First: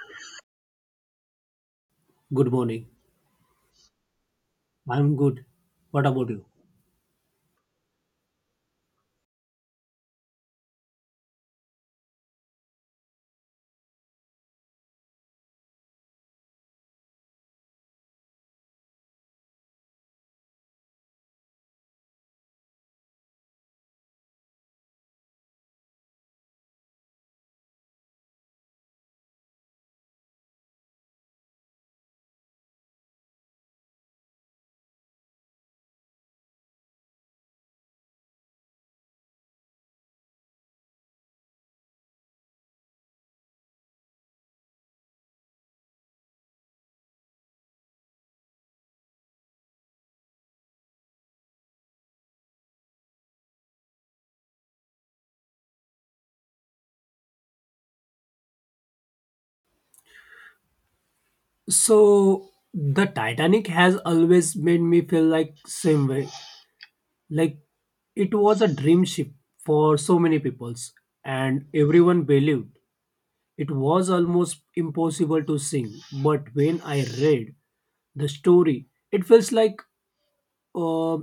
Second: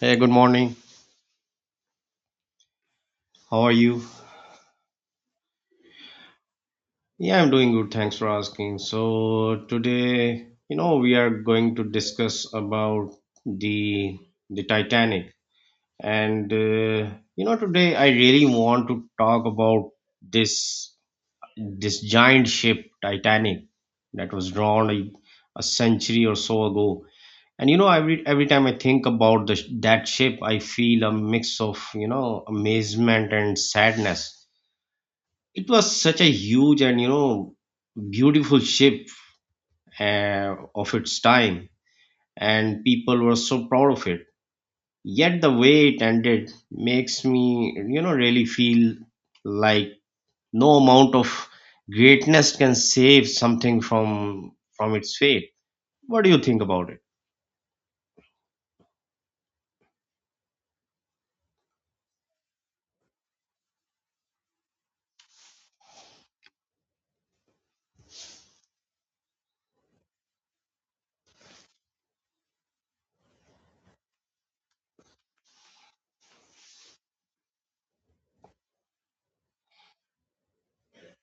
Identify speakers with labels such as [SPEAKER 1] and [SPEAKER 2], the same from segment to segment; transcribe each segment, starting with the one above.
[SPEAKER 1] Hey, good morning.
[SPEAKER 2] Good morning.
[SPEAKER 1] How are you?
[SPEAKER 2] I'm good. What about you?
[SPEAKER 1] Yeah, I'm doing good. Thanks for asking. So today, we are going to discuss about the the Titanic. And uh, Today I really want to talk about this this giant ship Titanic that was drawn a century or so ago. And every time I think about that ship, I feel a mix of, amazement and sadness. It was such a huge and beautiful ship of its time, and people were so proud of it. Yet the way it ended makes me really feel like no amount of greatness can save something from its fate. What do you think about it?
[SPEAKER 2] So, the Titanic has always made me feel like same way. Like it was a dream ship for so many peoples and everyone believed it was almost impossible to sink. But when I read the story, it feels like uh,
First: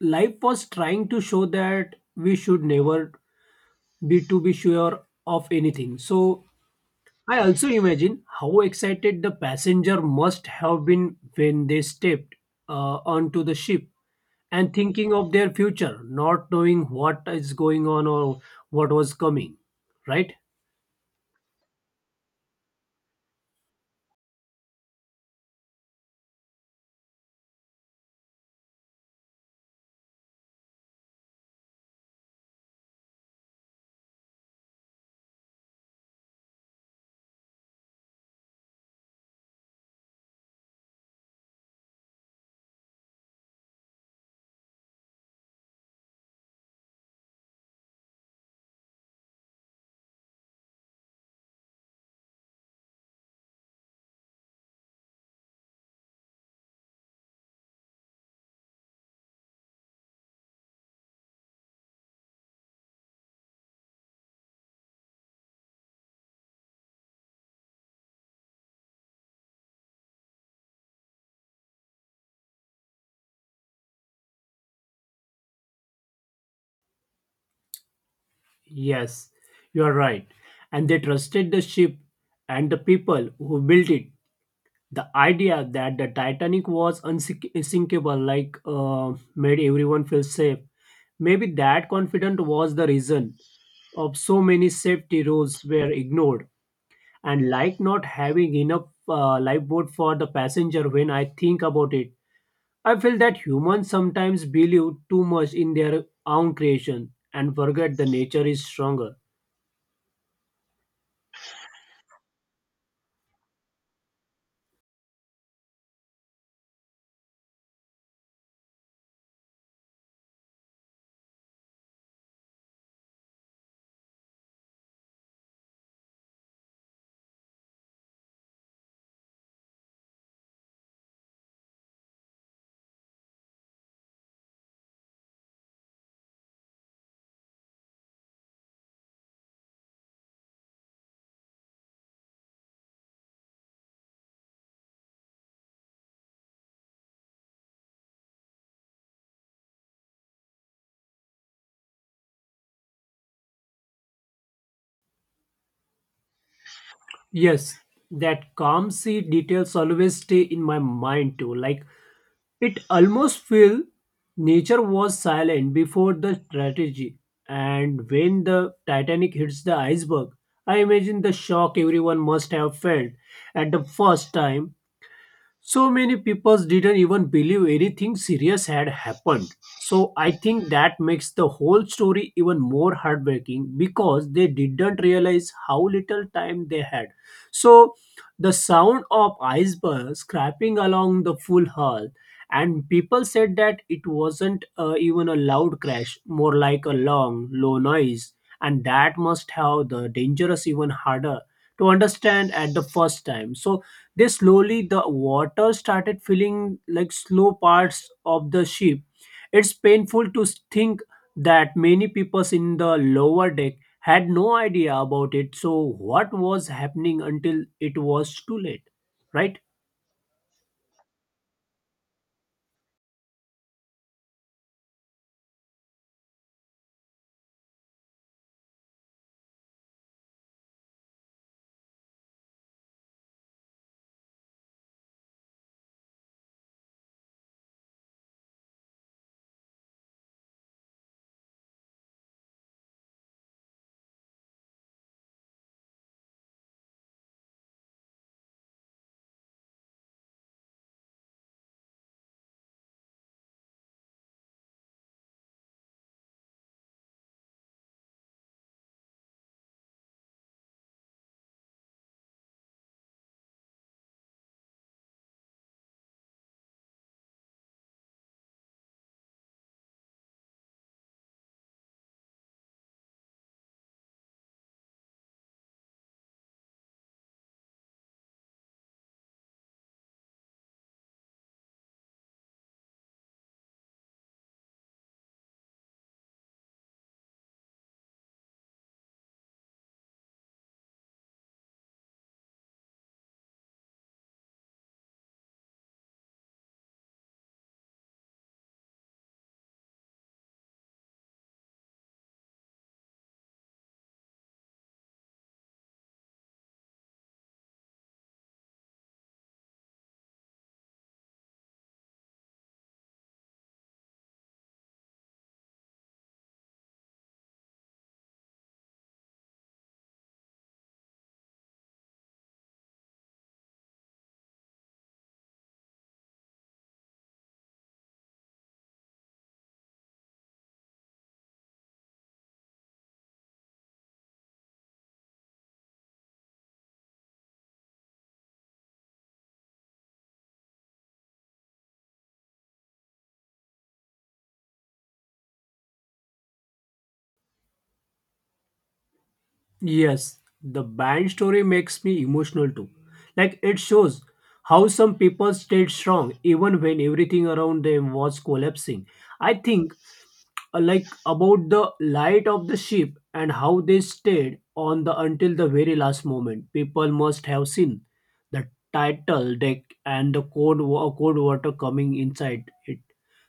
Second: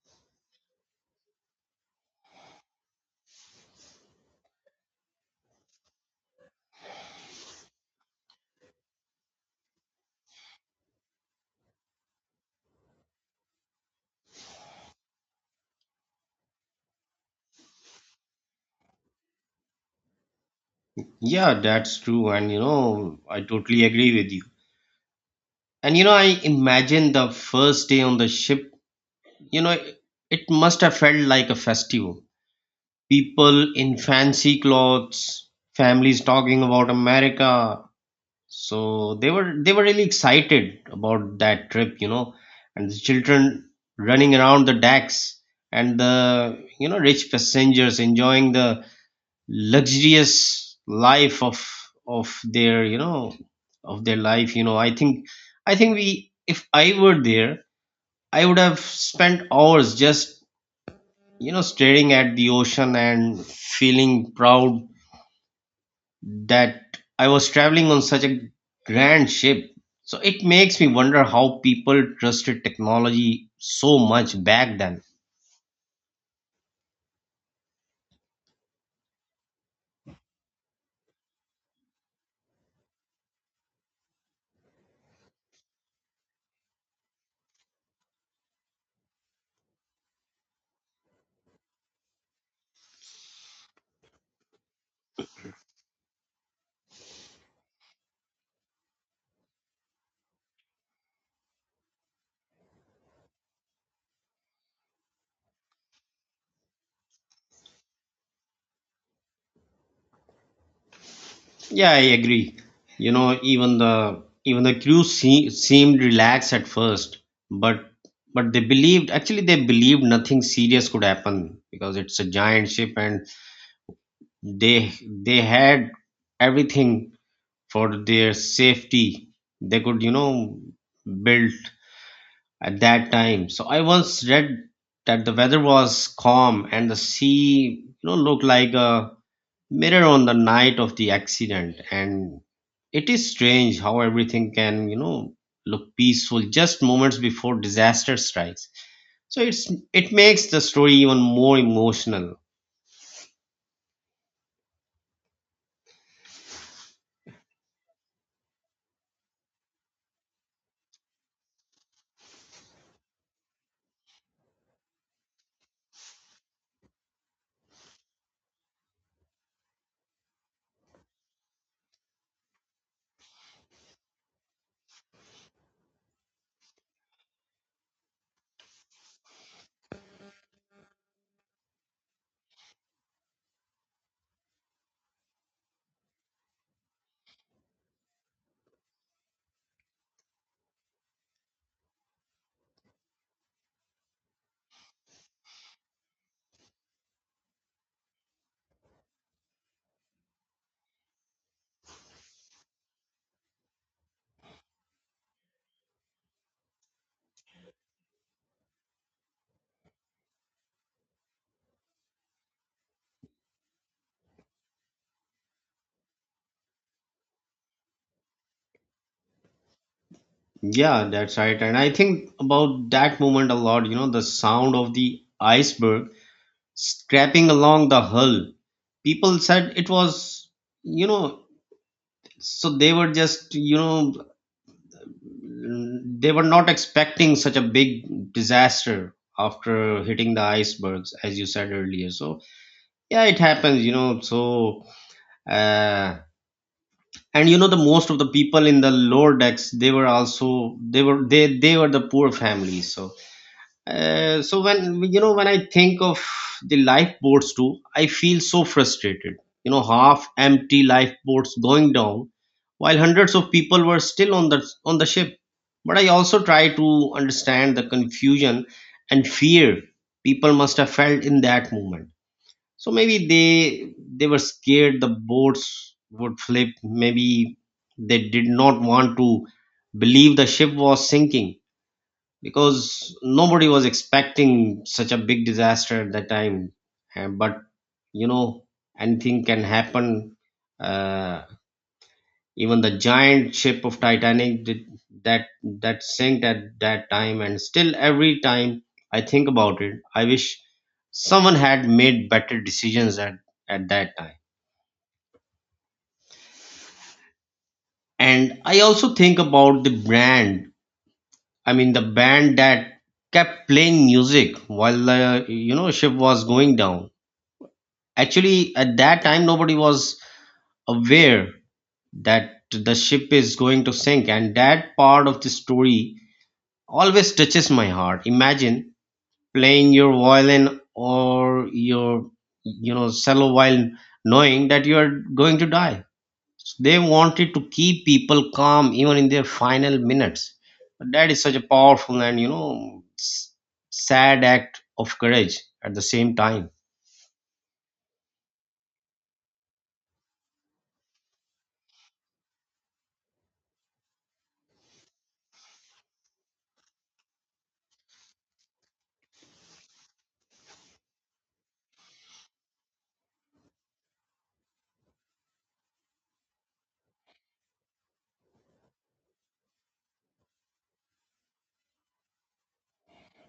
[SPEAKER 2] life was trying to show that we should never be sure of anything. So I also imagine how excited the passenger must have been when they stepped onto the ship and thinking of their future, not knowing what is going on or what was coming. Right?
[SPEAKER 1] Yeah, that's true, and I totally agree with you. And you know, I imagine the first day on the ship. You know, it must have felt like a festival, people in fancy clothes, families talking about America. So they were really excited about that trip, you know, and the children running around the decks and the rich passengers enjoying the luxurious life of their of their life. I think we, if I were there, I would have spent hours just staring at the ocean and feeling proud that I was traveling on such a grand ship. So it makes me wonder how people trusted technology so much back then.
[SPEAKER 2] Yes, you are right. And they trusted the ship and the people who built it. The idea that the Titanic was unsinkable, like, made everyone feel safe. Maybe that confidence was the reason of so many safety rules were ignored and like not having enough lifeboat for the passenger. When I think about it, I feel that humans sometimes believe too much in their own creation and forget the nature is stronger.
[SPEAKER 1] Yeah, I agree. You know, even the crew seemed relaxed at first, but they believed, actually they believed nothing serious could happen because it's a giant ship and they they had everything for their safety. They could, you know, build at that time. So I once read that the weather was calm and the sea, you know, looked like a mirror on the night of the accident. And it is strange how everything can, you know, look peaceful just moments before disaster strikes. So it makes the story even more emotional.
[SPEAKER 2] Yes, that calm sea details always stay in my mind too. Like it almost feel nature was silent before the strategy. And when the Titanic hits the iceberg, I imagine the shock everyone must have felt at the first time. So many people didn't even believe anything serious had happened. So I think that makes the whole story even more heartbreaking because they didn't realize how little time they had. So the sound of icebergs scraping along the full hull, and people said that it wasn't even a loud crash, more like a long low noise, and that must have the dangerous even harder to understand at the first time. So they slowly the water started filling like slow parts of the ship. It's painful to think that many people in the lower deck had no idea about it. So what was happening until it was too late, right?
[SPEAKER 1] Yeah, that's right. And I think about that moment a lot, you know, the sound of the iceberg scraping along the hull. People said it was, you know, so they were just, you know, they were not expecting such a big disaster after hitting the icebergs, as you said earlier. So, yeah, it happens, you know. Uh, and you know, the most of the people in the lower decks, they were also, they were, they were the poor families. So when when I think of the lifeboats too, I feel so frustrated. You know, half empty lifeboats going down while hundreds of people were still on the ship, but I also try to understand the confusion and fear people must have felt in that moment. So maybe they were scared the boats would flip. Maybe they did not want to believe the ship was sinking because nobody was expecting such a big disaster at that time. But you know, anything can happen. Uh, Even the giant ship of Titanic did that sank at that time, and still every time I think about it, I wish someone had made better decisions at that time. And I also think about the brand. I mean, the band that kept playing music while the ship was going down. Actually, at that time, nobody was aware that the ship is going to sink, and that part of the story always touches my heart. Imagine playing your violin or your, you know, cello while knowing that you are going to die. So they wanted to keep people calm even in their final minutes. That is such a powerful and, you know, sad act of courage at the same time.
[SPEAKER 2] Yes, the band story makes me emotional too. Like it shows how some people stayed strong even when everything around them was collapsing. I think like about the light of the ship and how they stayed on the until the very last moment. People must have seen the title deck and the cold, cold water coming inside it.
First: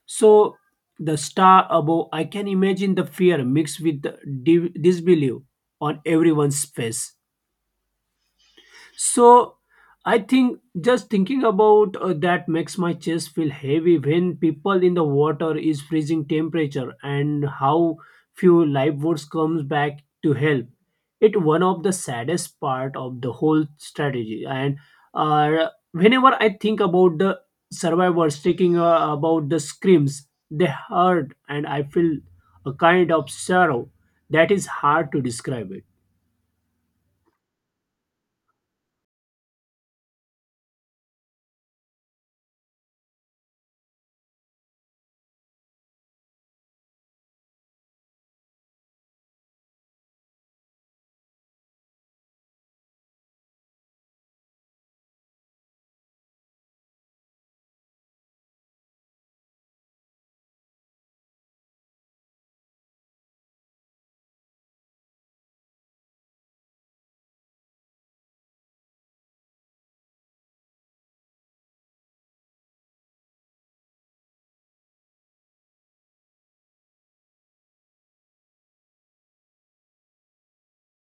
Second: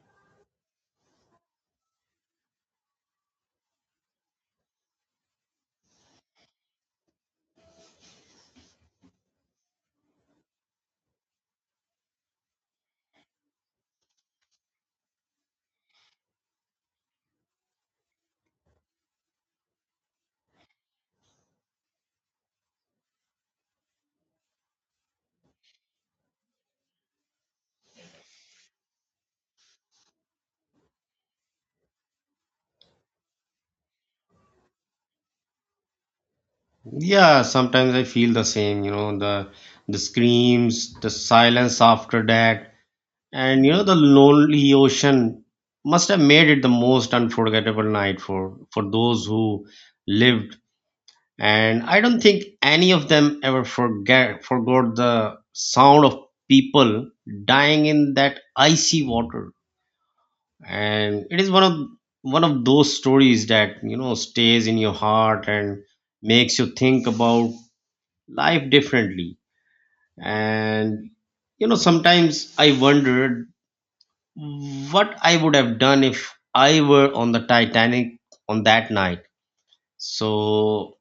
[SPEAKER 2] So the star above, I can imagine the fear mixed with the disbelief on everyone's face. So I think just thinking about that makes my chest feel heavy when people in the water is freezing temperature and how few lifeboats comes back to help. It one of the saddest part of the whole strategy. And whenever I think about the survivors taking about the screams they heard, and I feel a kind of sorrow that is hard to describe it.
[SPEAKER 1] Yeah, sometimes I feel the same, you know, the screams, the silence after that, and you know the lonely ocean must have made it the most unforgettable night for those who lived. And I don't think any of them ever forget forgot the sound of people dying in that icy water. And it is one of those stories that, you know, stays in your heart and makes you think about life differently. And you know, sometimes I wondered what I would have done if I were on the Titanic on that night. So,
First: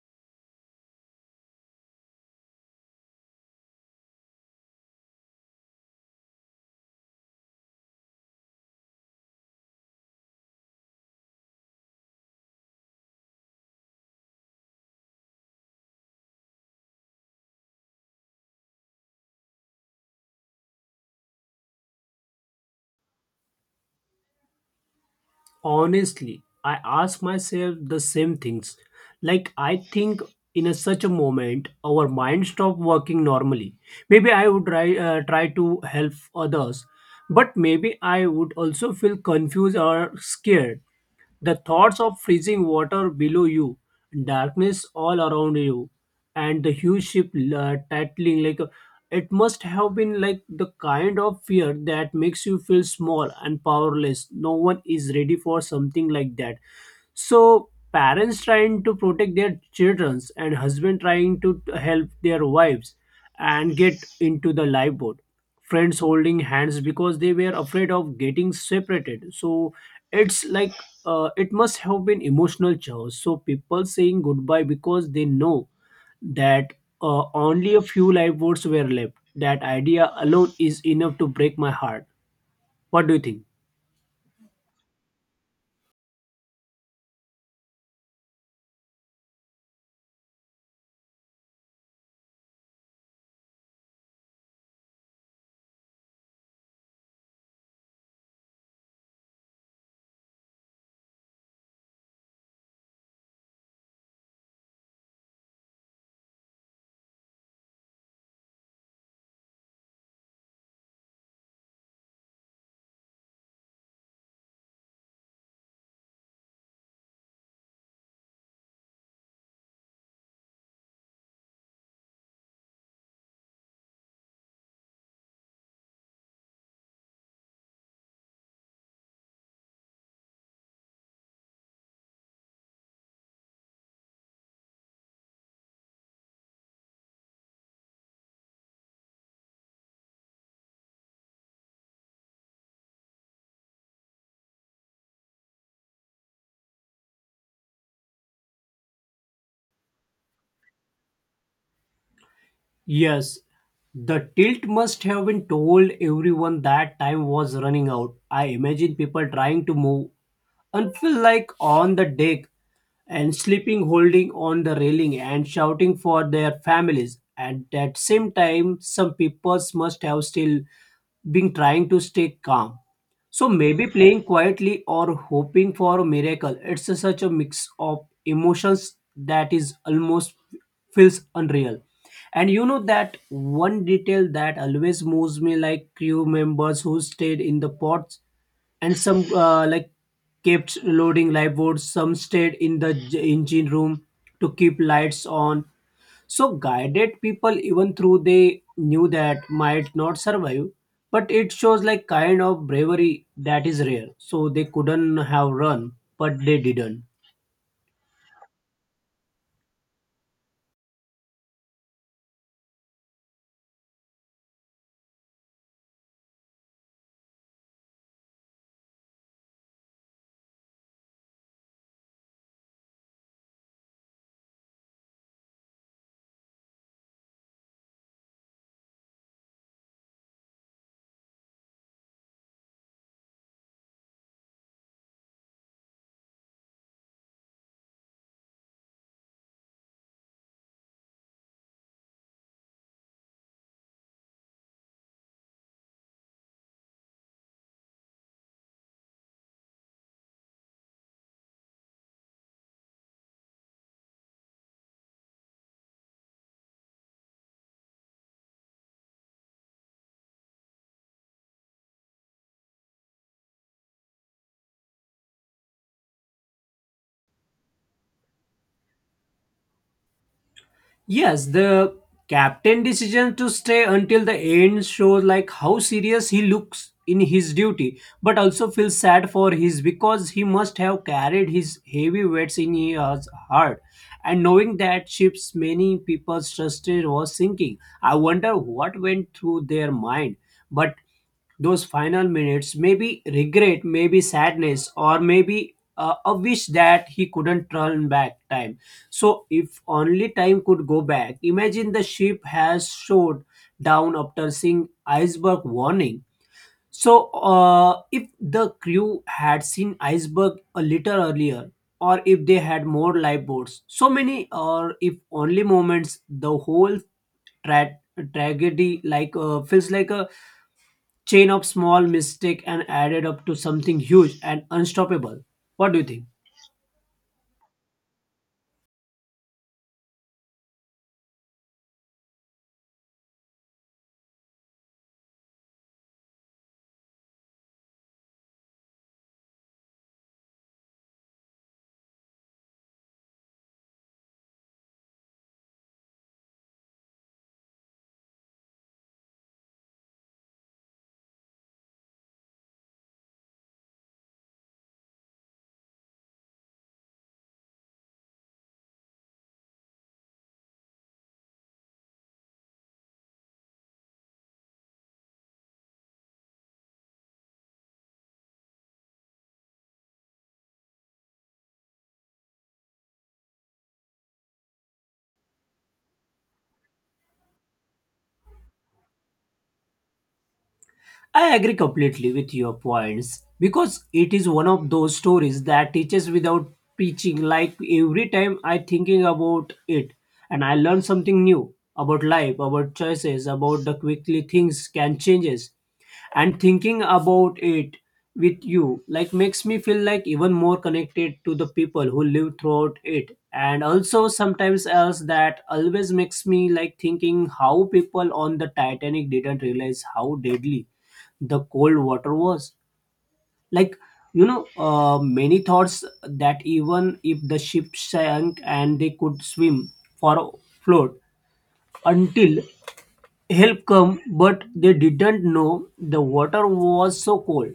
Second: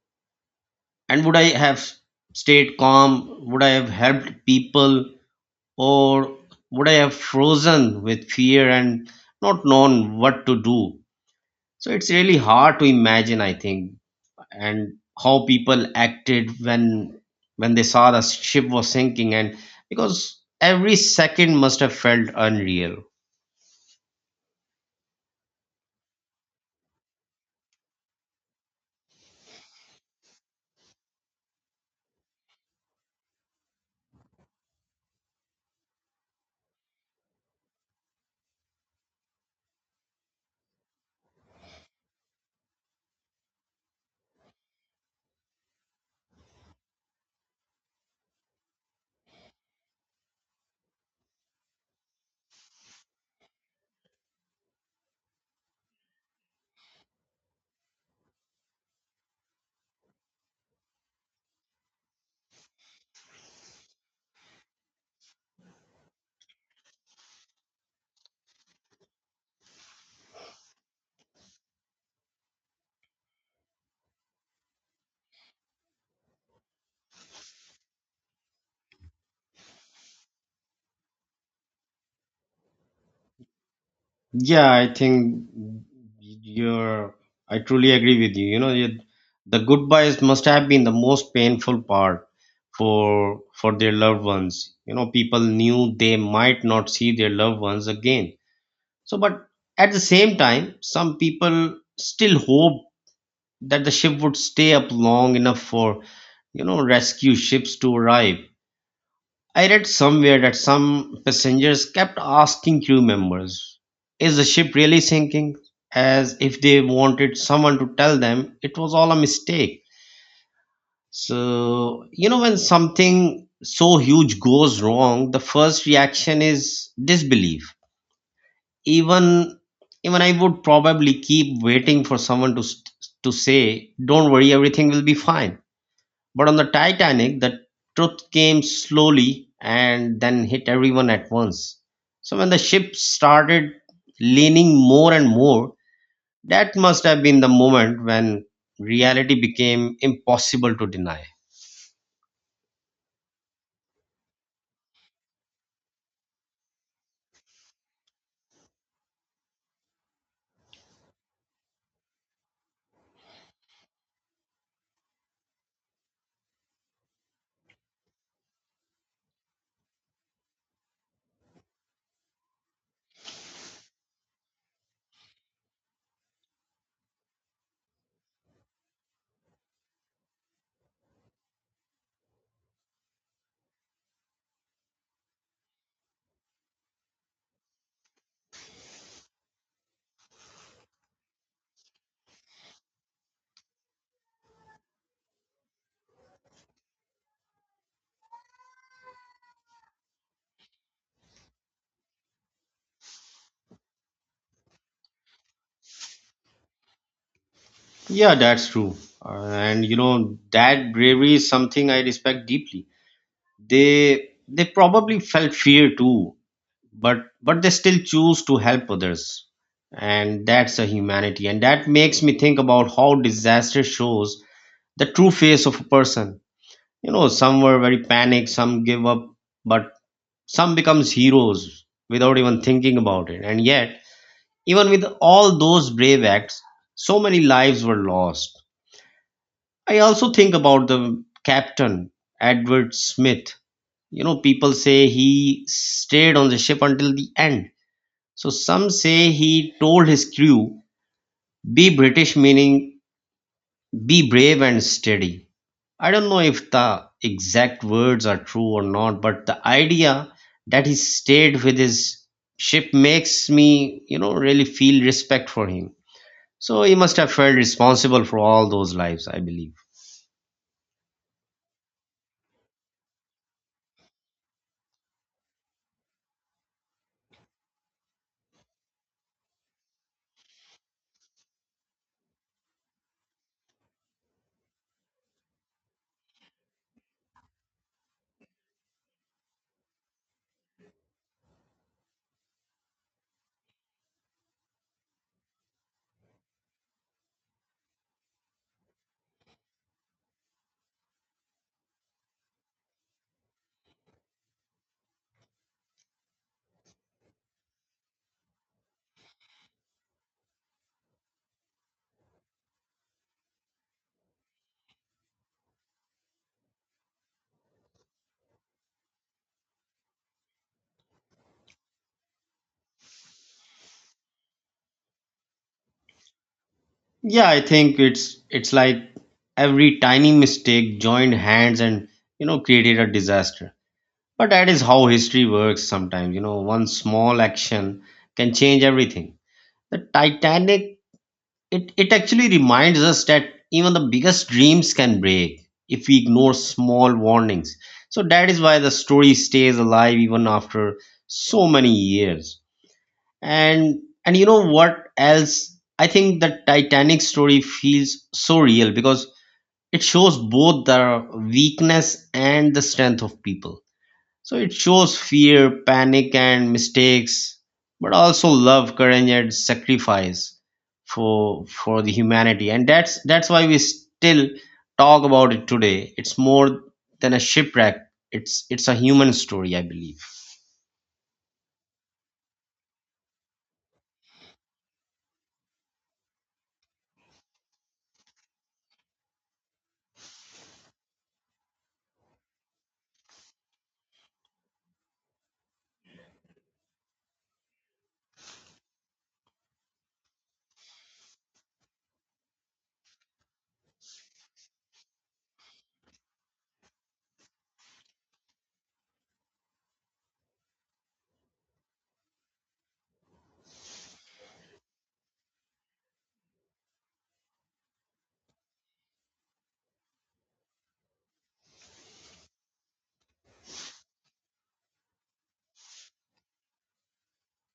[SPEAKER 1] and would I have stayed calm? Would I have helped people? Or would I have frozen with fear and not known what to do? So, it's really hard to imagine, I think. And how people acted when they saw the ship was sinking, and because every second must have felt unreal.
[SPEAKER 2] Honestly, I ask myself the same things. Like I think in a such a moment our mind stop working normally. Maybe I would try to help others, but maybe I would also feel confused or scared. The thoughts of freezing water below you, darkness all around you, and the huge ship tattling like it must have been like the kind of fear that makes you feel small and powerless. No one is ready for something like that. So parents trying to protect their children and husband trying to help their wives and get into the lifeboat, friends holding hands because they were afraid of getting separated. So it's like it must have been emotional chaos. So people saying goodbye because they know that only a few lifeboats were left. That idea alone is enough to break my heart. What do you think?
[SPEAKER 1] Yeah, I think you're I truly agree with you. The goodbyes must have been the most painful part for their loved ones. You know, people knew they might not see their loved ones again. But at the same time, some people still hope that the ship would stay up long enough for rescue ships to arrive. I read somewhere that some passengers kept asking crew members, is the ship really sinking, as if they wanted someone to tell them it was all a mistake. So you know, when something so huge goes wrong, the first reaction is disbelief. Even even I would probably keep waiting for someone to to say, don't worry, everything will be fine. But on the Titanic, the truth came slowly and then hit everyone at once. So when the ship started leaning more and more, that must have been the moment when reality became impossible to deny.
[SPEAKER 2] Yes, the tilt must have been told everyone that time was running out. I imagine people trying to move and feel like on the deck and sleeping holding on the railing and shouting for their families. At that same time, some people must have still been trying to stay calm. So maybe playing quietly or hoping for a miracle. It's such a mix of emotions that is almost feels unreal. And you know that one detail that always moves me like crew members who stayed in the pods, and some like kept loading live boats, some stayed in the engine room to keep lights on, so guided people even through they knew that might not survive. But it shows like kind of bravery that is rare. So they couldn't have run, but they didn't.
[SPEAKER 1] Yeah, that's true. And you know that bravery is something I respect deeply. They probably felt fear too, but they still choose to help others, and that's a humanity. And that makes me think about how disaster shows the true face of a person. You know, some were very panicked, some give up, but some becomes heroes without even thinking about it. And yet, even with all those brave acts, so many lives were lost. I also think about the captain, Edward Smith. You know, people say he stayed on the ship until the end. So some say he told his crew, be British, meaning be brave and steady. I don't know if the exact words are true or not, but the idea that he stayed with his ship makes me, you know, really feel respect for him. So he must have felt responsible for all those lives, I believe.
[SPEAKER 2] Yes, the captain decision to stay until the end shows like how serious he looks in his duty, but also feels sad for his because he must have carried his heavy weights in his heart. And knowing that ship's many people trusted was sinking, I wonder what went through their mind. But those final minutes, maybe regret, maybe sadness, or maybe a wish that he couldn't turn back time. So if only time could go back, imagine the ship has showed down after seeing iceberg warning. So if the crew had seen iceberg a little earlier, or if they had more lifeboats, so many, or if only moments, the whole tra- tragedy like feels like a chain of small mistakes and added up to something huge and unstoppable. What do you think?
[SPEAKER 1] Yeah, I think it's like every tiny mistake joined hands and you know created a disaster. But that is how history works sometimes. You know, one small action can change everything. The Titanic, it actually reminds us that even the biggest dreams can break if we ignore small warnings. So that is why the story stays alive even after so many years. And you know what else? I think the Titanic story feels so real because it shows both the weakness and the strength of people. So it shows fear, panic, and mistakes, but also love, courage, and sacrifice for the humanity. And that's why we still talk about it today. It's more than a shipwreck. It's a human story, I believe.
[SPEAKER 2] I agree completely with your points because it is one of those stories that teaches without preaching. Like every time I thinking about it, and I learn something new about life, about choices, about the quickly things can changes, and thinking about it with you like makes me feel like even more connected to the people who live throughout it. And also sometimes else that always makes me like thinking how people on the Titanic didn't realize how deadly the cold water was. Like you know many thoughts that even if the ship sank and they could swim for float until help come, but they didn't know the water was so cold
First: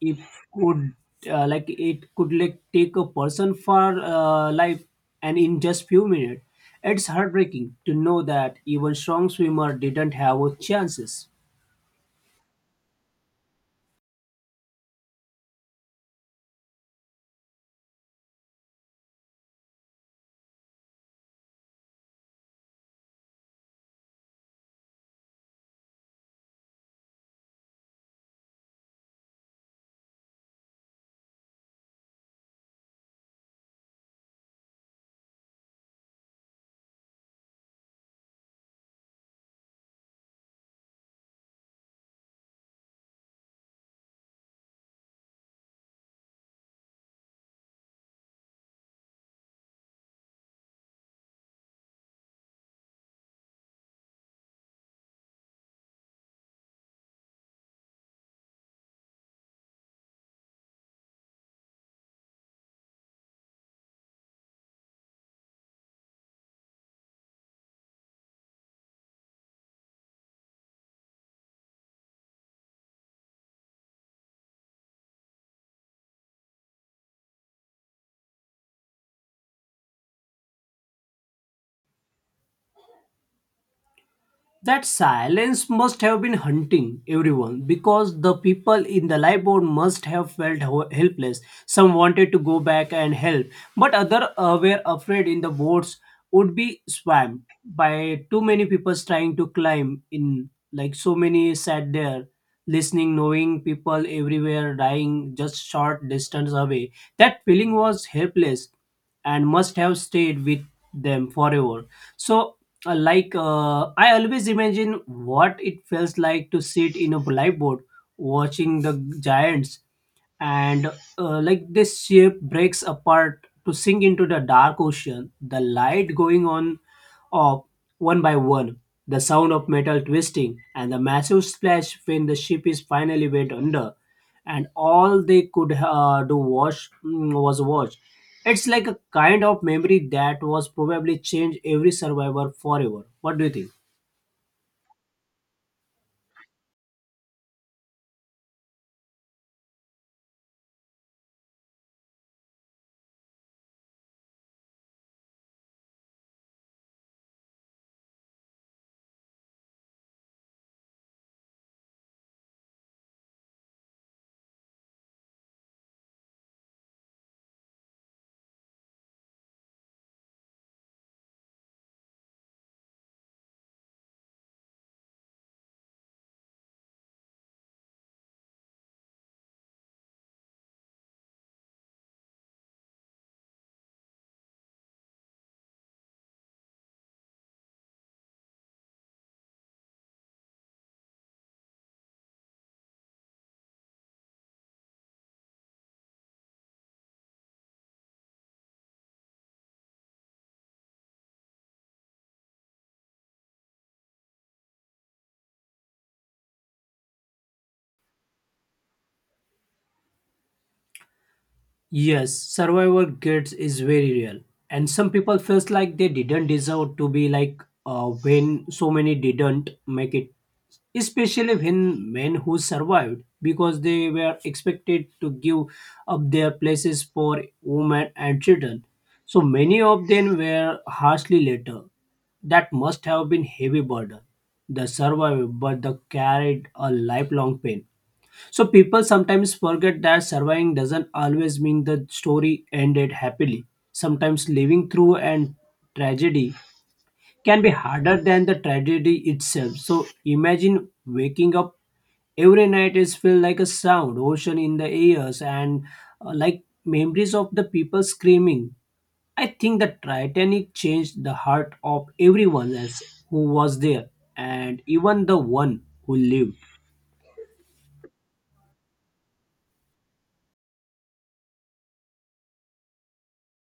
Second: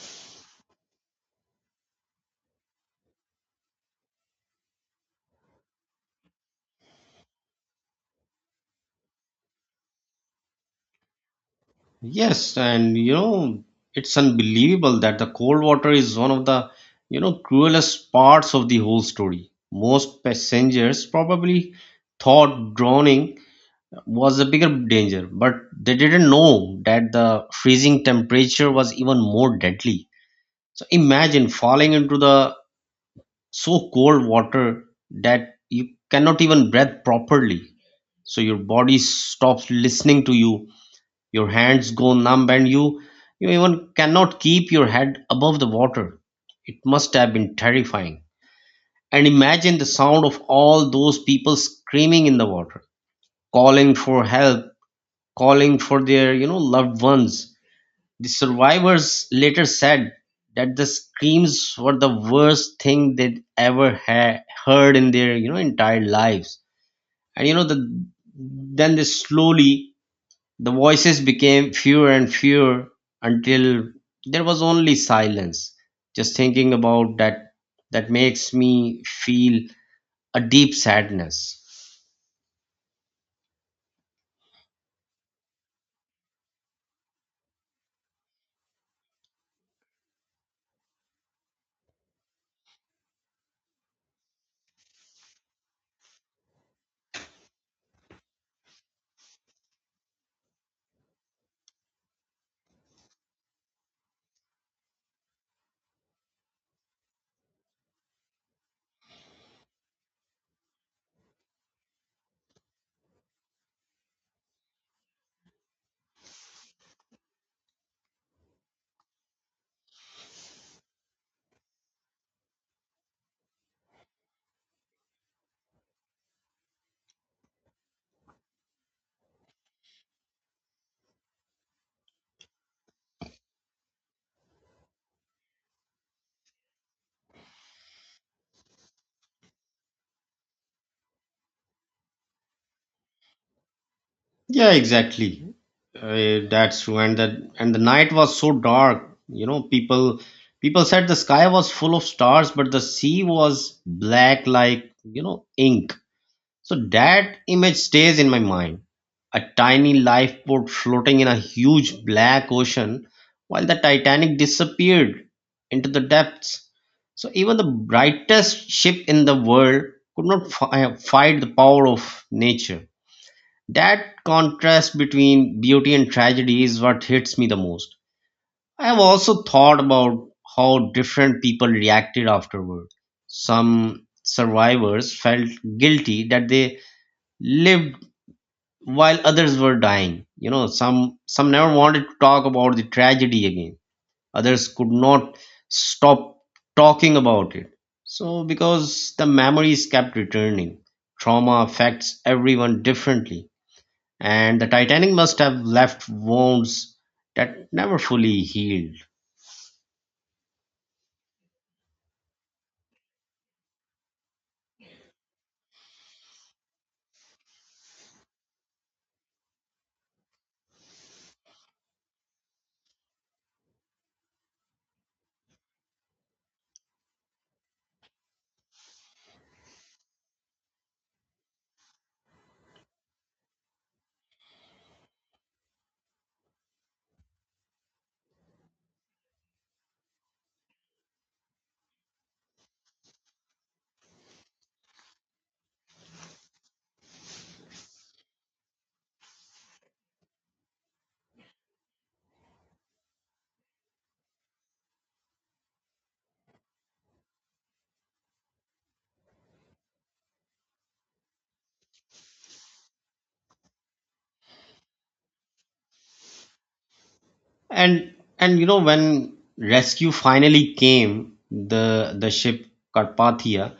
[SPEAKER 2] it could like it could like take a person for life and in just few minutes. It's heartbreaking to know that even strong swimmer didn't have a chances.
[SPEAKER 1] Yes, and you know it's unbelievable that the cold water is one of the you know cruelest parts of the whole story. Most passengers probably thought drowning was a bigger danger, but they didn't know that the freezing temperature was even more deadly. So imagine falling into the so cold water that you cannot even breathe properly. So your body stops listening to you, your hands go numb, and you even cannot keep your head above the water. It must have been terrifying. And imagine the sound of all those people screaming in the water, calling for help, calling for their you know loved ones. The survivors later said that the screams were the worst thing they'd ever heard in their you know entire lives. And you know, then they slowly the voices became fewer and fewer, until there was only silence. Just thinking about that makes me feel a deep sadness.
[SPEAKER 2] That silence must have been hunting everyone because the people in the live board must have felt helpless. Some wanted to go back and help, but others were afraid in the boards would be swamped by too many people trying to climb in. Like so many sat there listening, knowing people everywhere dying just short distance away. That feeling was helpless and must have stayed with them forever. So I always imagine what it feels like to sit in a lifeboat watching the giants and like this ship breaks apart to sink into the dark ocean, the light going on off one by one, the sound of metal twisting and the massive splash when the ship is finally wet under, and all they could do wash, mm, was watch. It's like a kind of memory that was probably changed every survivor forever. What do you think?
[SPEAKER 1] Yeah, exactly. That's true. And the night was so dark. You know, people said the sky was full of stars, but the sea was black like, you know, ink. So that image stays in my mind. A tiny lifeboat floating in a huge black ocean while the Titanic disappeared into the depths. So even the brightest ship in the world could not fight the power of nature. That contrast between beauty and tragedy is what hits me the most. I have also thought about how different people reacted afterward. Some survivors felt guilty that they lived while others were dying. You know, some never wanted to talk about the tragedy again. Others could not stop talking about it. So because the memories kept returning, trauma affects everyone differently, and the Titanic must have left wounds that never fully healed.
[SPEAKER 2] Yes, survivor guilt is very real, and some people feels like they didn't deserve to be like when so many didn't make it, especially when men who survived because they were expected to give up their places for women and children. So many of them were harshly later. That must have been heavy burden. The survivor, but they carried a lifelong pain. So people sometimes forget that surviving doesn't always mean the story ended happily. Sometimes living through and tragedy can be harder than the tragedy itself. So imagine waking up every night is filled like a sound ocean in the ears and like memories of the people screaming. I think the Titanic changed the heart of everyone else who was there and even the one who lived.
[SPEAKER 1] And you know, when rescue finally came, the ship Carpathia,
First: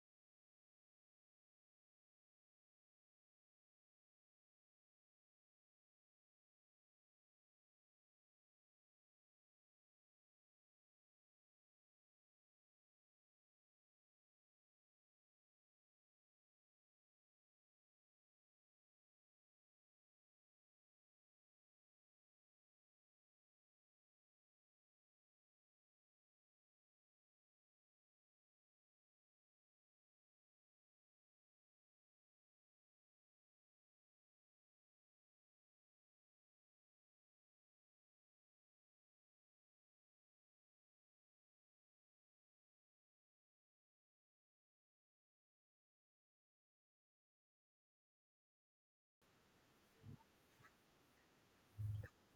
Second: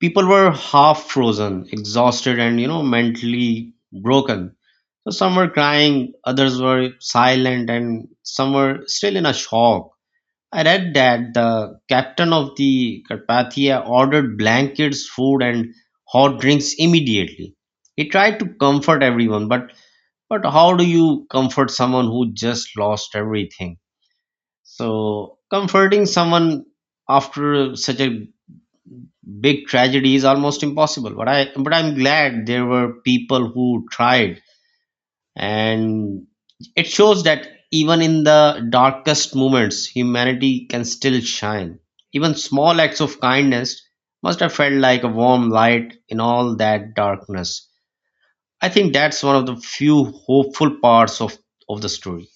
[SPEAKER 1] people were half frozen, exhausted, and you know, mentally broken. So some were crying, others were silent, and some were still in a shock. I read that the captain of the Carpathia ordered blankets, food, and hot drinks immediately. He tried to comfort everyone, but how do you comfort someone who just lost everything? So comforting someone after such a big tragedy is almost impossible. But I'm glad there were people who tried, and it shows that even in the darkest moments humanity can still shine. Even small acts of kindness must have felt like a warm light in all that darkness. I think that's one of the few hopeful parts of the story.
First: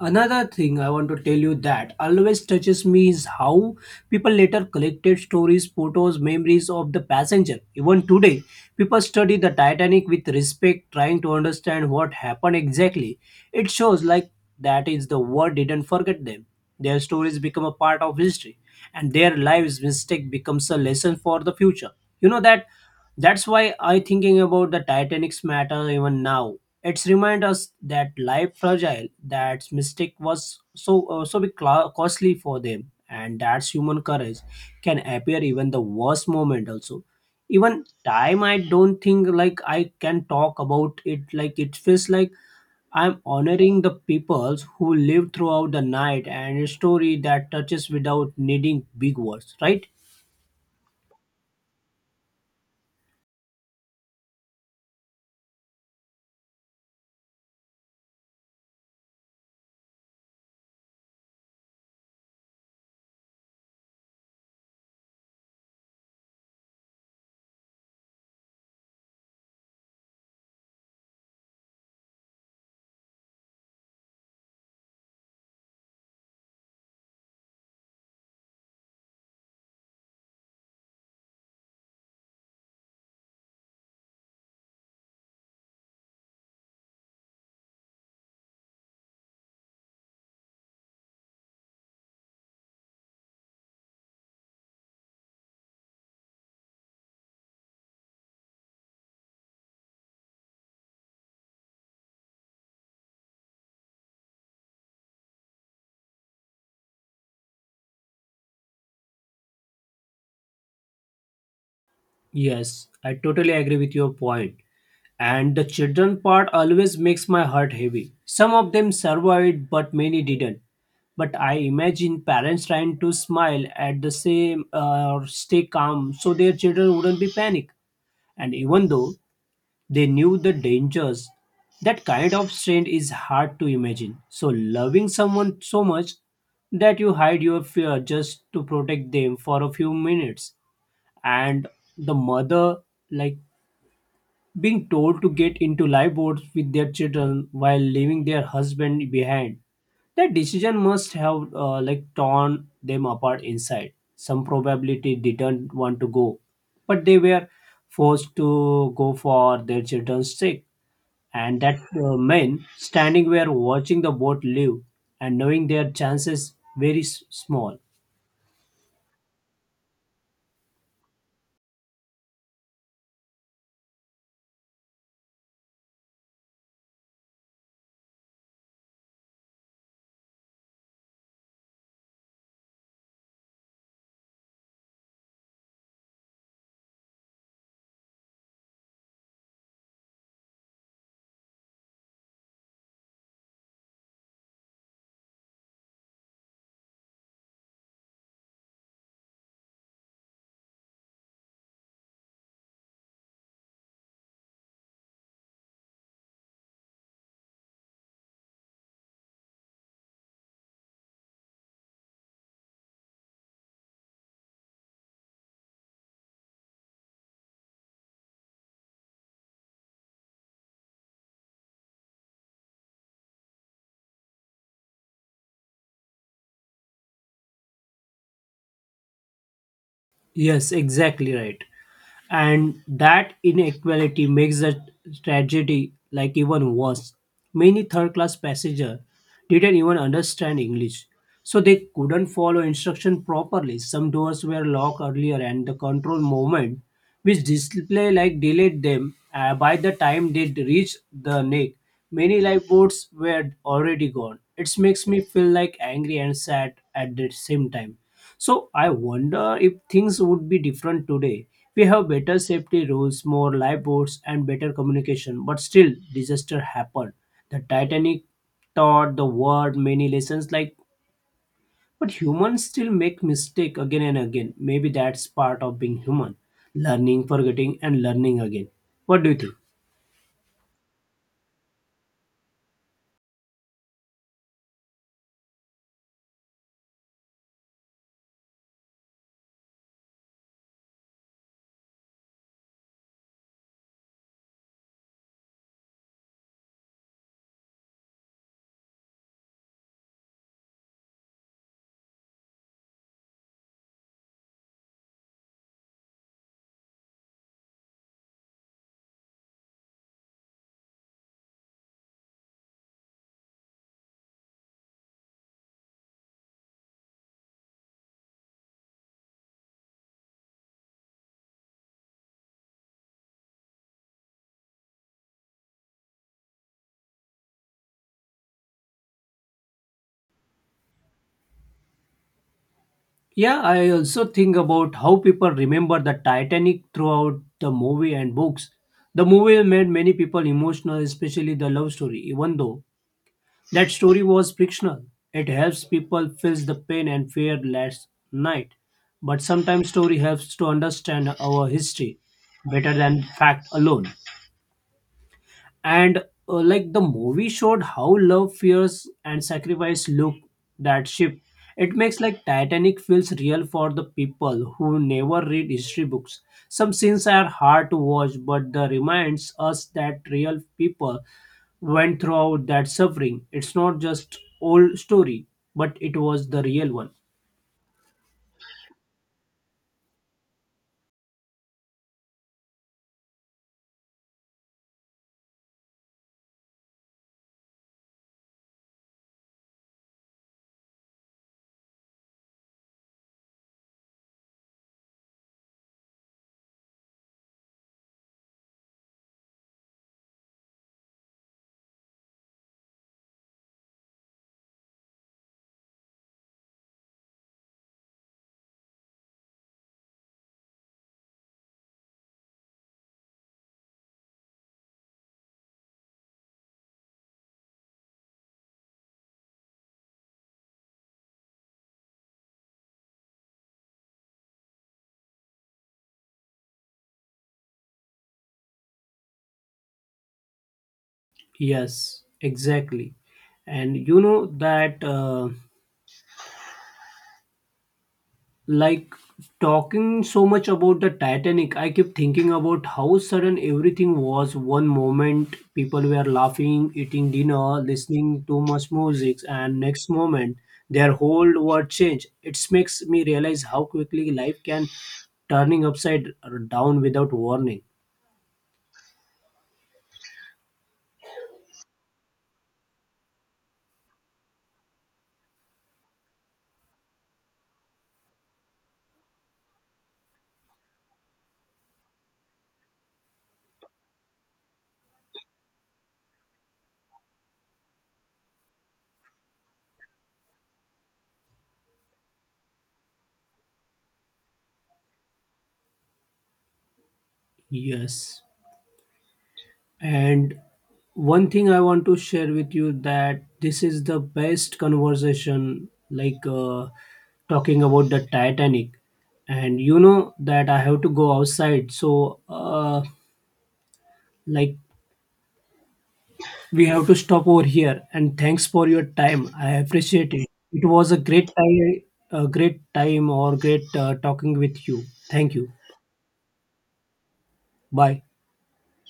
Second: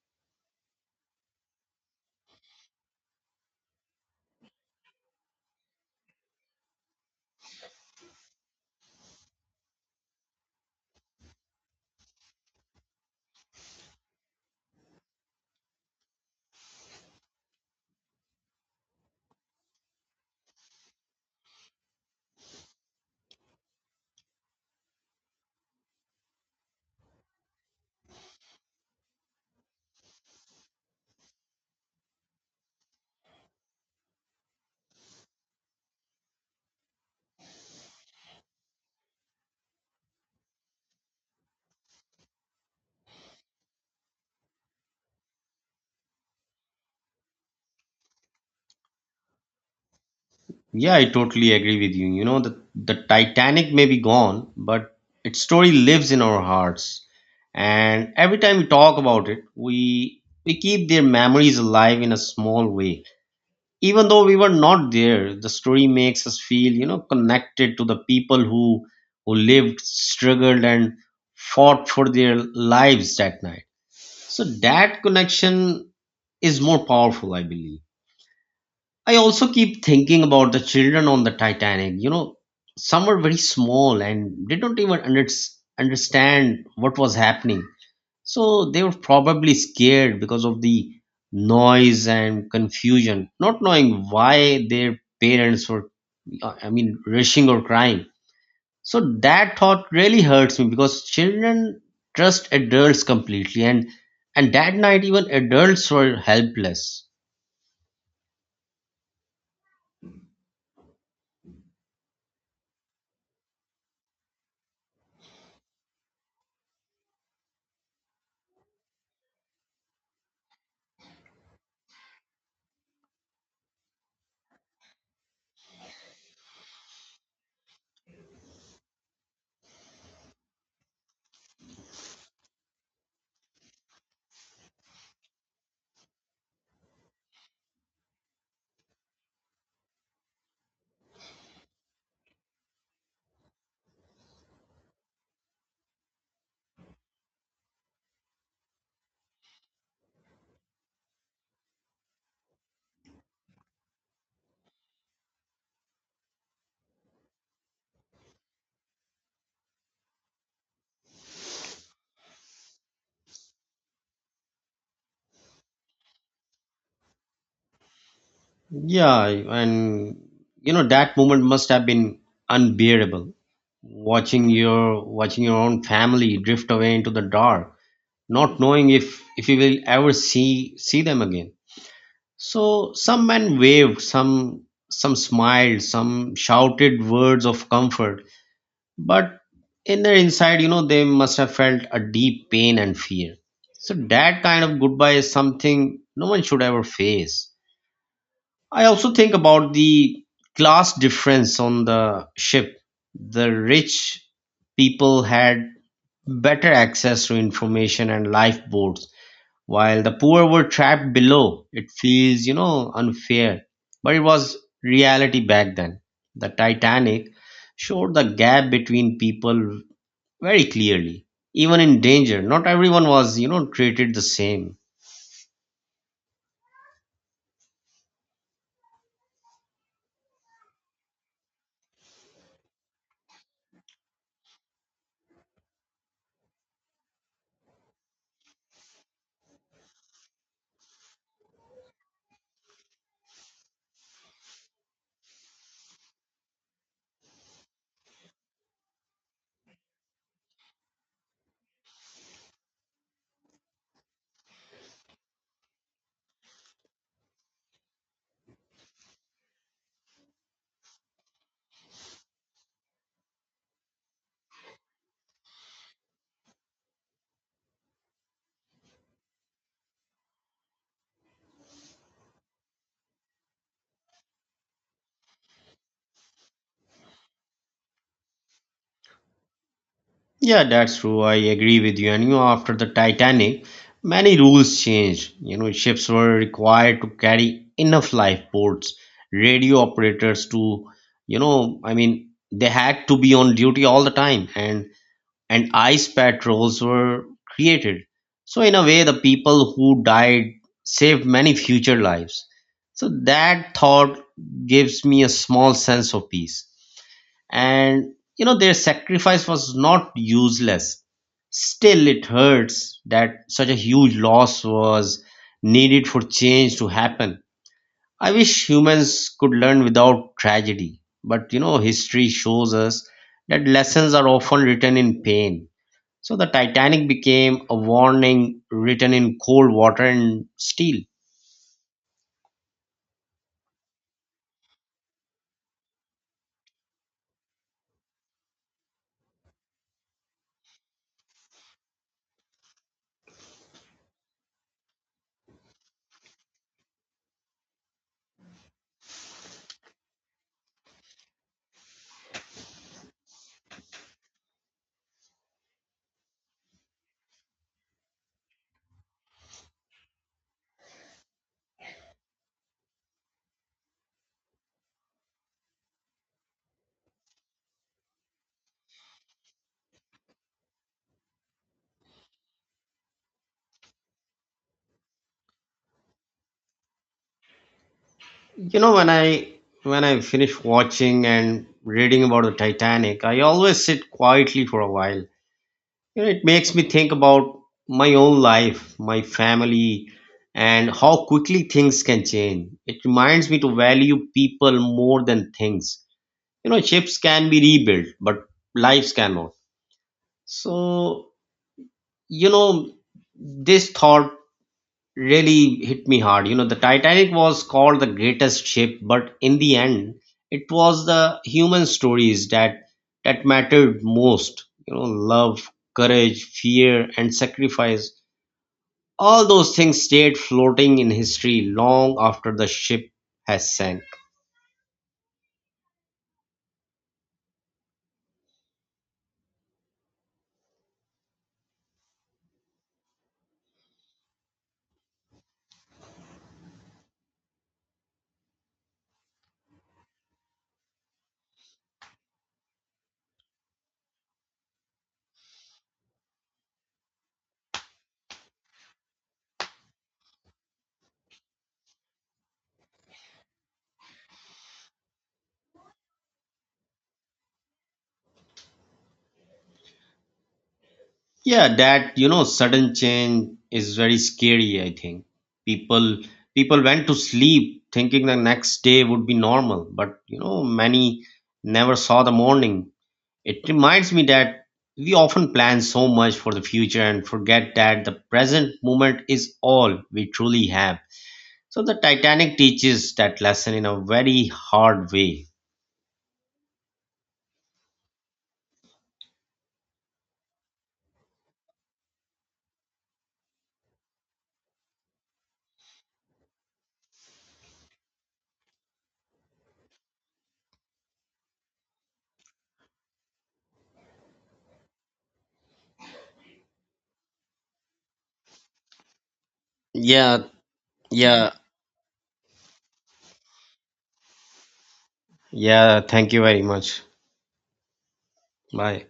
[SPEAKER 2] Another thing I want to tell you that always touches me is how people later collected stories, photos, memories of the passenger. Even today, people study the Titanic with respect, trying to understand what happened exactly. It shows like that is the world didn't forget them. Their stories become a part of history, and their lives' mistake becomes a lesson for the future. You know that that's why I thinking about the Titanic's matter even now. It's remind us that life fragile, that mistake was so so big costly for them, and that's human courage can appear even the worst moment also. Even time, I don't think like I can talk about it. Like it feels like I'm honoring the peoples who lived throughout the night and a story that touches without needing big words, right?
[SPEAKER 1] Yeah, I totally agree with you. You know, the Titanic may be gone, but its story lives in our hearts, and every time we talk about it, we keep their memories alive in a small way. Even though we were not there, the story makes us feel, you know, connected to the people who lived, struggled, and fought for their lives that night. So that connection is more powerful, I believe. I also keep thinking about the children on the Titanic. You know, some were very small and they don't even understand what was happening. So they were probably scared because of the noise and confusion, not knowing why their parents were, rushing or crying. So that thought really hurts me because children trust adults completely, and that night even adults were helpless.
[SPEAKER 2] Yes, I totally agree with your point. And the children part always makes my heart heavy. Some of them survived, but many didn't. But I imagine parents trying to smile at the same or stay calm so their children wouldn't be panic. And even though they knew the dangers, that kind of strain is hard to imagine. So loving someone so much that you hide your fear just to protect them for a few minutes. And the mother, like being told to get into lifeboats with their children while leaving their husband behind. That decision must have like torn them apart inside. Some probability didn't want to go, but they were forced to go for their children's sake. And that men standing were watching the boat leave and knowing their chances very small.
[SPEAKER 1] Yeah, and you know, that moment must have been unbearable. Watching your own family drift away into the dark, not knowing if you will ever see them again. So some men waved, some smiled, some shouted words of comfort, but in their inside, you know, they must have felt a deep pain and fear. So that kind of goodbye is something no one should ever face. I also think about the class difference on the ship. The rich people had better access to information and lifeboats, while the poor were trapped below. It feels, you know, unfair, but it was reality back then. The Titanic showed the gap between people very clearly. Even in danger, not everyone was, you know, treated the same.
[SPEAKER 2] Yes, exactly right. And that inequality makes the tragedy like even worse. Many third class passengers didn't even understand English, so they couldn't follow instruction properly. Some doors were locked earlier and the control movement which display like delayed them. By the time they reached the neck, many lifeboats were already gone. It makes me feel like angry and sad at the same time. So I wonder if things would be different today. We have better safety rules, more lifeboats, and better communication, but still disaster happened. The Titanic taught the world many lessons like, but humans still make mistake again and again. Maybe that's part of being human. Learning, forgetting, and learning again. What do you think?
[SPEAKER 1] Yeah, that's true. I agree with you. And you know, after the Titanic, many rules changed. You know, ships were required to carry enough lifeboats, radio operators to, they had to be on duty all the time, and ice patrols were created. So in a way, the people who died saved many future lives. So that thought gives me a small sense of peace. And you know, their sacrifice was not useless. Still, it hurts that such a huge loss was needed for change to happen. I wish humans could learn without tragedy. But you know, history shows us that lessons are often written in pain. So the Titanic became a warning written in cold water and steel.
[SPEAKER 2] Yeah, I also think about how people remember the Titanic throughout the movie and books. The movie made many people emotional, especially the love story. Even though that story was fictional, it helps people feel the pain and fear last night. But sometimes story helps to understand our history better than fact alone. And like the movie showed how love fears and sacrifice look that ship. It makes like Titanic feels real for the people who never read history books. Some scenes are hard to watch, but the reminds us that real people went throughout that suffering. It's not just old story, but it was the real one.
[SPEAKER 1] You know, when I finish watching and reading about the Titanic, I always sit quietly for a while. You know, it makes me think about my own life, my family, and how quickly things can change. It reminds me to value people more than things. You know, ships can be rebuilt, but lives cannot. So, you know, this thought really hit me hard. You know, the Titanic was called the greatest ship, but in the end, it was the human stories that mattered most. You know, love, courage, fear, and sacrifice. All those things stayed floating in history long after the ship has sank.
[SPEAKER 2] Yes, exactly. And you know that like talking so much about the Titanic, I keep thinking about how sudden everything was. One moment people were laughing, eating dinner, listening to much music, and next moment their whole world changed. It makes me realize how quickly life can turning upside down without warning.
[SPEAKER 1] Yeah, that, you know, sudden change is very scary, I think. People people went to sleep thinking the next day would be normal, but you know, many never saw the morning. It reminds me that we often plan so much for the future and forget that the present moment is all we truly have. So the Titanic teaches that lesson in a very hard way.
[SPEAKER 2] Yes. And one thing I want to share with you that this is the best conversation, like talking about the Titanic. And you know that I have to go outside, so like we have to stop over here. And thanks for your time. I appreciate
[SPEAKER 1] Yeah,
[SPEAKER 2] it. It was
[SPEAKER 1] yeah.
[SPEAKER 2] a great time, or great talking with you. Thank you.
[SPEAKER 1] Yeah, thank you very much.
[SPEAKER 2] Bye.
[SPEAKER 1] Bye.